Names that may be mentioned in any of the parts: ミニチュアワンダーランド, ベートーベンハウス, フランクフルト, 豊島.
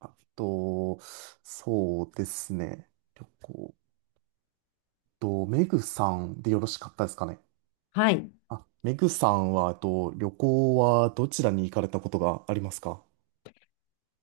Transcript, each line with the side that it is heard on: right: あと、そうですね。旅行。と、メグさんでよろしかったですかね。
left: はい。
right: あ、メグさんは、旅行はどちらに行かれたことがありますか？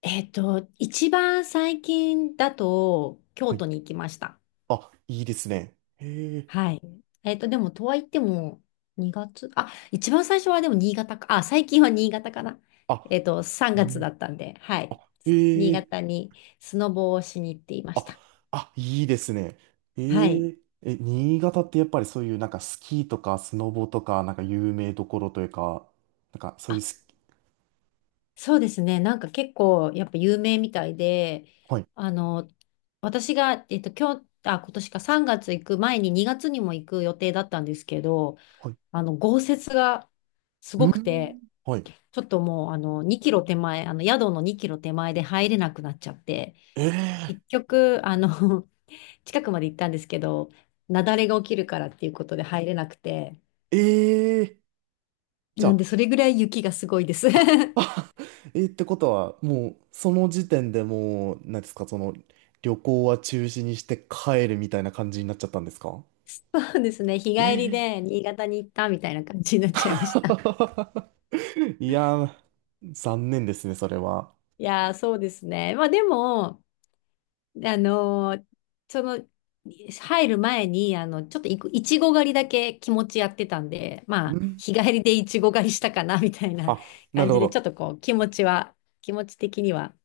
left: 一番最近だと、京
right: はい。
left: 都に行きました。
right: あ、いいですね。へえ。
left: はい。えっと、でも、とはいっても、2月、あ、一番最初はでも新潟か、あ、最近は新潟かな。
right: あ、
left: 3
right: へ
left: 月
right: え。
left: だったんで、はい。
right: へ
left: 新
right: え。
left: 潟にスノボをしに行っていまし
right: あ、
left: た。
right: あ、いいですね。
left: は
right: へ
left: い。
right: え。え、新潟ってやっぱりそういうなんかスキーとかスノボとかなんか有名どころというか、なんかそうい
left: あ、
right: うスキ、
left: そうですね。なんか結構、やっぱ有名みたいで、
right: はい、
left: あの、私が、今日、あ、今年か3月行く前に2月にも行く予定だったんですけど、
right: はい。
left: あの、豪雪がす
right: う
left: ごくて、
right: ん。はい。
left: ちょっともう、あの、2キロ手前、あの、宿の2キロ手前で入れなくなっちゃって、
right: ええ
left: 結局、あの、近くまで行ったんですけど、雪崩が起きるからっていうことで入れなくて、
right: ええ、じゃ
left: なんで、
right: あ、
left: それぐらい雪がすごいです。
right: えー、ってことは、もう、その時点でもう、なんですか、その、旅行は中止にして帰るみたいな感じになっちゃったんですか？
left: そうですね、日帰りで
right: え
left: 新潟に行ったみたいな感じになっちゃいました。
right: ー、 いやー、残念ですね、それは。
left: いやー、そうですね。まあでも、で、その、入る前に、あの、ちょっといく、いちご狩りだけ気持ちやってたんで、ま
right: う
left: あ、
right: ん。
left: 日帰りでいちご狩りしたかな、みたいな
right: あ、な
left: 感
right: るほ
left: じで、ちょっ
right: ど。
left: とこう、気持ちは、気持ち的には、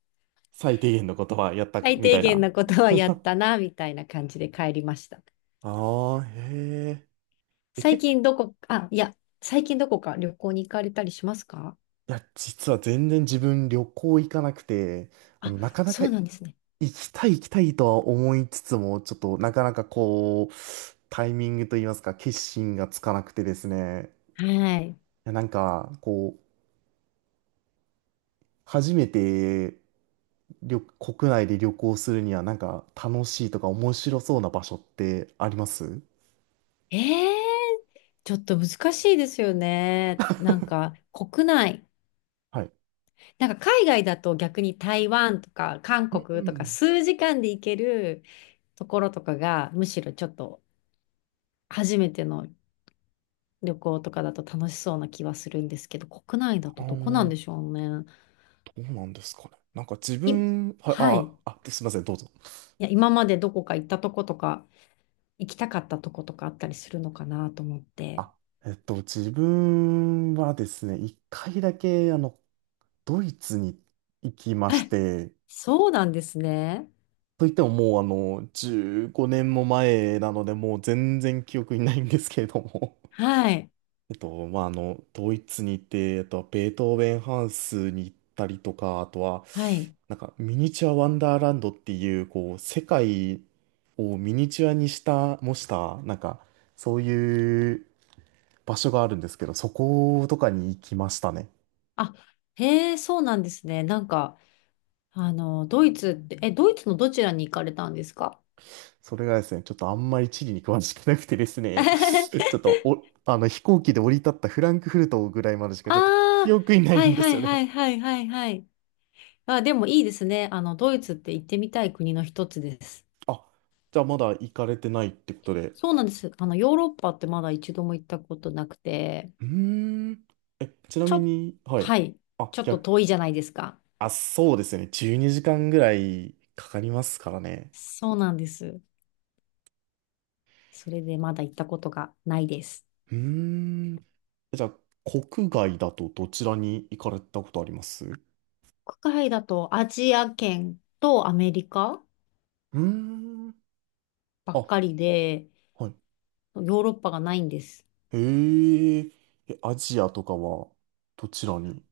right: 最低限のことはやった、
left: 最
right: み
left: 低
right: たい
left: 限
right: な。
left: なことはやったな、みたいな感じで帰りました。
right: ああ、へえ。え、
left: 最
right: 結構、
left: 近どこ、あ、いや、最近どこか旅行に行かれたりしますか？
right: いや、実は全然自分旅行行かなくて、
left: あ、
right: なかなか
left: そうなんですね。
right: 行きたい行きたいとは思いつつも、ちょっとなかなかこう、タイミングといいますか、決心がつかなくてですね。
left: はい。
right: いやなんか、こう、初めて国内で旅行するには、なんか楽しいとか面白そうな場所ってあります
left: えー、ちょっと難しいですよね。なんか、国内。
right: はい。
left: なんか海外だと逆に台湾とか韓
right: うんう
left: 国とか
right: ん。
left: 数時間で行けるところとかがむしろちょっと初めての旅行とかだと楽しそうな気はするんですけど、国内だ
right: あ
left: とどこなん
right: の、
left: でしょうね。
right: どうなんですかね。なんか自
left: い、
right: 分、はい、
left: はい。い
right: あ、すいません、どうぞ。
left: や、今までどこか行ったとことか行きたかったとことかあったりするのかなと思って。
right: あ、自分はですね、一回だけ、あの、ドイツに行きまし
left: え、
right: て、
left: そうなんですね。
right: といってももう15年も前なので、もう全然記憶にないんですけれども。
left: はい。
right: まあ、ドイツに行って、ベートーベンハウスに行ったりとか、あとは、
left: はい。
right: なんかミニチュアワンダーランドっていう、こう、世界をミニチュアにした、模した、なんか、そういう場所があるんですけど、そことかに行きましたね。
left: あ、へえ、そうなんですね。なんか、あの、ドイツって、え、ドイツのどちらに行かれたんですか？
right: それがですね、ちょっとあんまり地理に詳しくなくてです ね、ち
left: あ
right: ょっとお、あの飛行機で降り立ったフランクフルトぐらいまでしかちょっと記
left: あ、
right: 憶にな
left: は
right: い
left: い
right: んで
left: は
right: す
left: い
right: よ
left: は
right: ね。
left: いはいはいはい。あ、でもいいですね。あの、ドイツって行ってみたい国の一つです。
right: あ、じゃあまだ行かれてないってことで。
left: そうなんです。あの、ヨーロッパってまだ一度も行ったことなくて、
right: うーん。え、ちな
left: ち
right: み
left: ょ、
right: に、はい。
left: はい。
right: あ、
left: ちょっと
right: 逆、
left: 遠いじゃないですか。
right: あ、そうですね。12時間ぐらいかかりますからね。
left: そうなんです。それでまだ行ったことがないです。
right: うーん。じゃあ、国外だとどちらに行かれたことありますう？
left: 国外だとアジア圏とアメリカ
right: ーん。
left: ばっ
right: あ、
left: かりで、
right: はい。
left: ヨーロッパがないんです。
right: へえ、え、アジアとかはどちらに？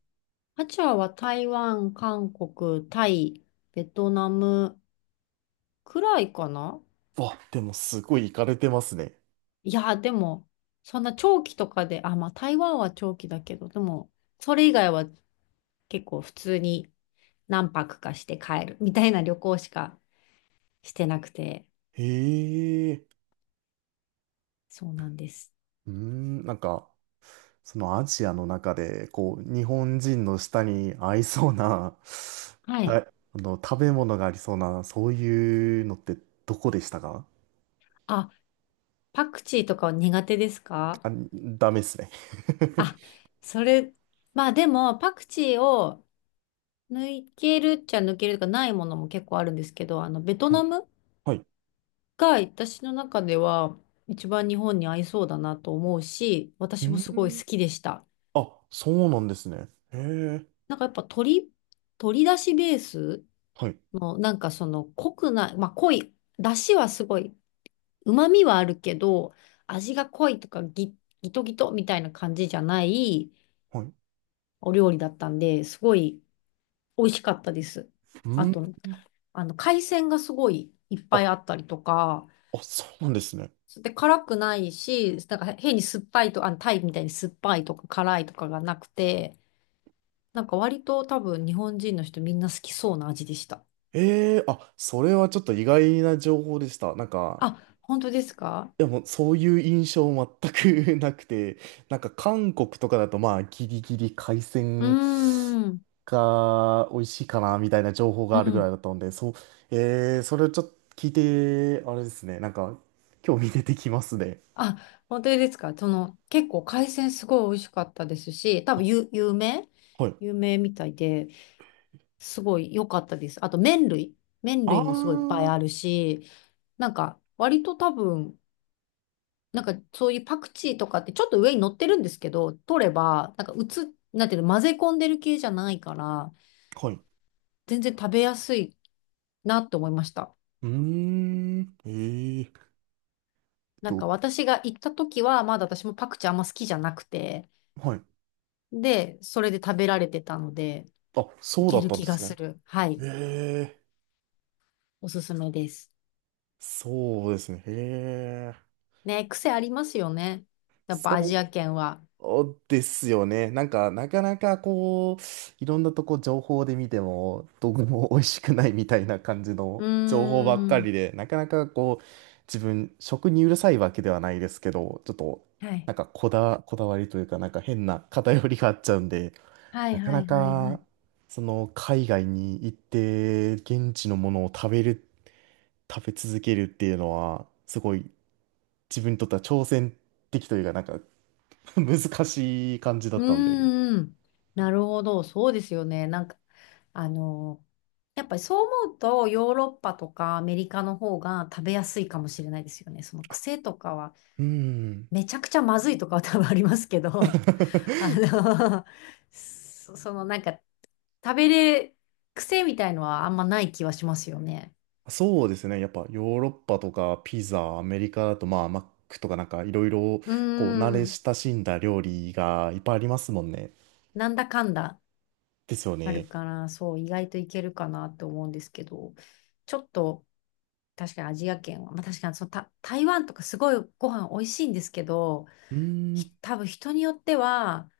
left: アジアは台湾、韓国、タイ、ベトナム、くらいかな。
right: わ、でもすごい行かれてますね。
left: いや、でも、そんな長期とかで、あ、まあ台湾は長期だけど、でも、それ以外は結構普通に何泊かして帰るみたいな旅行しかしてなくて、
right: へえ、
left: そうなんです。
right: うーん、なんか、そのアジアの中で、こう、日本人の舌に合いそうな、
left: は
right: た
left: い。
right: あの、食べ物がありそうな、そういうのってどこでしたか？
left: あ、パクチーとかは苦手ですか？
right: あ、ダメっすね。
left: あ、それ、まあでも、パクチーを抜けるっちゃ抜けるとかないものも結構あるんですけど、あの、ベト
right: は
left: ナ
right: い、
left: ム
right: はい。
left: が私の中では一番日本に合いそうだなと思うし、
right: う
left: 私もす
right: ー
left: ごい好
right: ん、
left: きでした。
right: あ、そうなんですね。へえ、
left: なんかやっぱ鶏だしベース
right: はい、
left: のなんかその濃くない、まあ濃い、だしはすごい、旨味はあるけど、味が濃いとかギトギトみたいな感じじゃない
right: はい。う
left: お料理だったんで、すごい美味しかったです。
right: ー
left: あ
right: ん、
left: と、あの海鮮がすごいいっ
right: あ、
left: ぱいあったりとか、
right: あ、そうなんですね。
left: で、辛くないし、なんか変に酸っぱいと、あの、タイみたいに酸っぱいとか辛いとかがなくて、なんか割と多分日本人の人みんな好きそうな味でした。
right: ええ、あ、それはちょっと意外な情報でした。なんか、
left: あ、本当ですか？
right: でもそういう印象全く なくて、なんか韓国とかだとまあギリギリ海
left: うー
right: 鮮
left: ん、
right: が美味しいかなみたいな情報が
left: う
right: あるぐらい
left: ん。
right: だったんで、そう、ええ、それをちょっと聞いて、あれですね、なんか興味出てきますね。
left: あ、本当ですか？その、結構海鮮すごい美味しかったですし、多分有名
right: はい。
left: 有名みたいで、すごい良かったです。あと麺類。麺
right: あ
left: 類もすごいいっぱい
right: ー、
left: あるし、なんか割と多分なんかそういうパクチーとかってちょっと上に乗ってるんですけど、取れば、なんかうつ、なんていうの、混ぜ込んでる系じゃないから、
right: はい。
left: 全然食べやすいなって思いました。
right: うーん、
left: なん
right: と、
left: か私が行った時は、まだ私もパクチーあんま好きじゃなくて、
right: はい。
left: で、それで食べられてたので、
right: あ、
left: い
right: そうだ
left: け
right: っ
left: る
right: たん
left: 気
right: で
left: が
right: す
left: す
right: ね。
left: る。はい。
right: ええ、
left: おすすめです。
right: そうですね。へえ。
left: ね、癖ありますよね。やっぱアジア
right: そ
left: 圏は。
right: うですよね。なんか、なかなかこう、いろんなとこ情報で見ても、どこも美味しくないみたいな感じ
left: う
right: の情報ばっか
left: ー
right: り
left: ん。
right: で、なかなかこう、自分、食にうるさいわけではないですけど、ちょっと、
left: はい。
right: こだわりというか、なんか変な偏りがあっちゃうんで、
left: はい
right: なか
left: は
right: な
left: いはいは
right: か、
left: い。
right: その、海外に行って、現地のものを食べ続けるっていうのは、すごい、自分にとっては挑戦的というか、なんか 難しい感じだ
left: う
right: ったんで。
left: ーん。なるほど。そうですよね。なんか、あのやっぱりそう思うと、ヨーロッパとかアメリカの方が食べやすいかもしれないですよね。その癖とかは、
right: うん。
left: めちゃくちゃまずいとかは多分ありますけど、あ の、そそのなんか、食べれ、癖みたいのはあんまない気はしますよね。
right: そうですね。やっぱヨーロッパとかピザ、アメリカだとまあマックとかなんかいろいろ
left: うー
right: こう慣れ
left: ん、
right: 親しんだ料理がいっぱいありますもんね。
left: なんだかんだ
right: ですよ
left: あ
right: ね。
left: るから、そう、意外といけるかなと思うんですけど、ちょっと、確かにアジア圏は、まあ、確かにそのた台湾とかすごいご飯美味しいんですけど、
right: うー
left: ひ
right: ん。
left: 多分人によっては、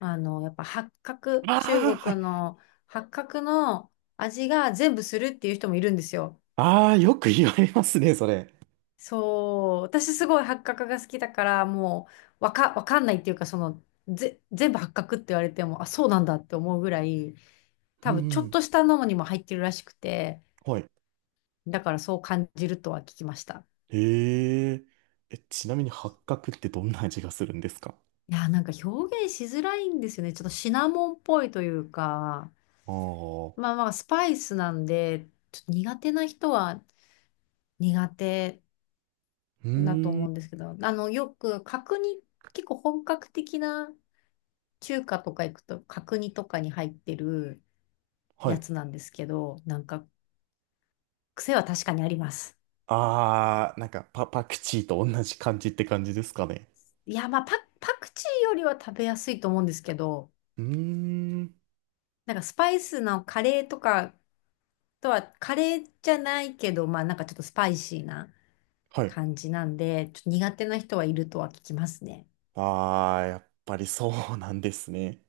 left: あの、やっぱ八角、
right: あ
left: 中
right: あ、はい。
left: 国の八角の味が全部するっていう人もいるんですよ。
right: ああ、よく言われますね、それ。
left: そう、私すごい八角が好きだから、もうわかんないっていうか、その、ぜ、全部八角って言われても、あ、そうなんだって思うぐらい、
right: うん
left: 多分ちょ
right: う
left: っ
right: ん。
left: としたのにも入ってるらしくて、
right: はい。
left: だからそう感じるとは聞きました。
right: へえ。え、ちなみに八角ってどんな味がするんですか？
left: いやー、なんか表現しづらいんですよね。ちょっとシナモンっぽいというか、
right: ああ
left: ま
right: ー、
left: あまあスパイスなんで、ちょっと苦手な人は苦手。
right: う
left: だと
right: ー
left: 思
right: ん。
left: うんですけど、あの、よく角煮、結構本格的な中華とか行くと角煮とかに入ってる
right: は
left: や
right: い。
left: つなんですけど、なんか癖は確かにあります。
right: あー、なんかパクチーと同じ感じって感じですかね。
left: いや、パクチーよりは食べやすいと思うんですけど、
right: うーん。
left: なんかスパイスのカレーとかとは、カレーじゃないけど、まあなんかちょっとスパイシーな
right: はい。
left: 感じなんで、ちょっと苦手な人はいるとは聞きますね。
right: あー、やっぱりそうなんですね。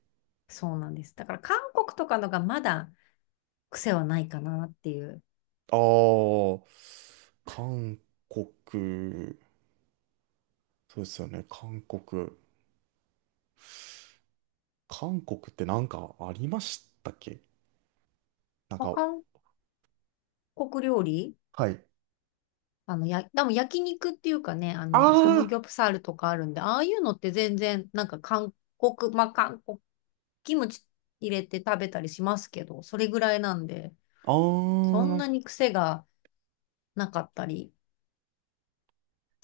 left: そうなんです。だから韓国とかのがまだ癖はないかなっていう。
right: あー、韓国。そうですよね、韓国。韓国ってなんかありましたっけ？なん
left: まあ
right: か、
left: 韓国料理、
right: はい。
left: あの、や、でも焼肉っていうかね、あ
right: あ
left: の、サム
right: ー、
left: ギョプサルとかあるんで、ああいうのって全然、なんか韓国、まあ、韓国、キムチ入れて食べたりしますけど、それぐらいなんで、
right: あ
left: そ
right: ー、な
left: ん
right: る
left: な
right: ほ
left: に
right: ど。
left: 癖がなかったり、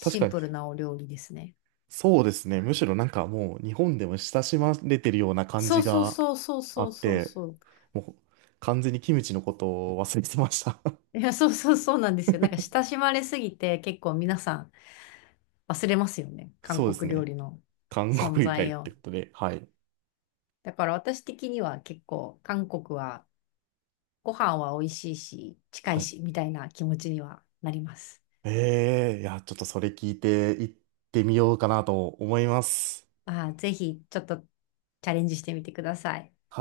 right: 確か
left: ン
right: に。
left: プルなお料理ですね。
right: そうですね。むしろなんかもう日本でも親しまれてるような感
left: そ
right: じ
left: うそう
right: が
left: そうそう
right: あ
left: そう
right: っ
left: そう
right: て、
left: そう。
right: もう完全にキムチのことを忘れてました。
left: いや、そうそうそうなんですよ。なんか親しまれすぎて、結構皆さん忘れますよね。韓
right: そうです
left: 国料
right: ね。
left: 理の
right: 韓
left: 存
right: 国以来っ
left: 在を。
right: てことで、はい。
left: だから私的には結構、韓国は、ご飯は美味しいし、近
right: は
left: い
right: い。
left: し、みたいな気持ちにはなります。
right: ええ、いや、ちょっとそれ聞いて行ってみようかなと思います。
left: まあー、ぜひ、ちょっとチャレンジしてみてください。
right: はい。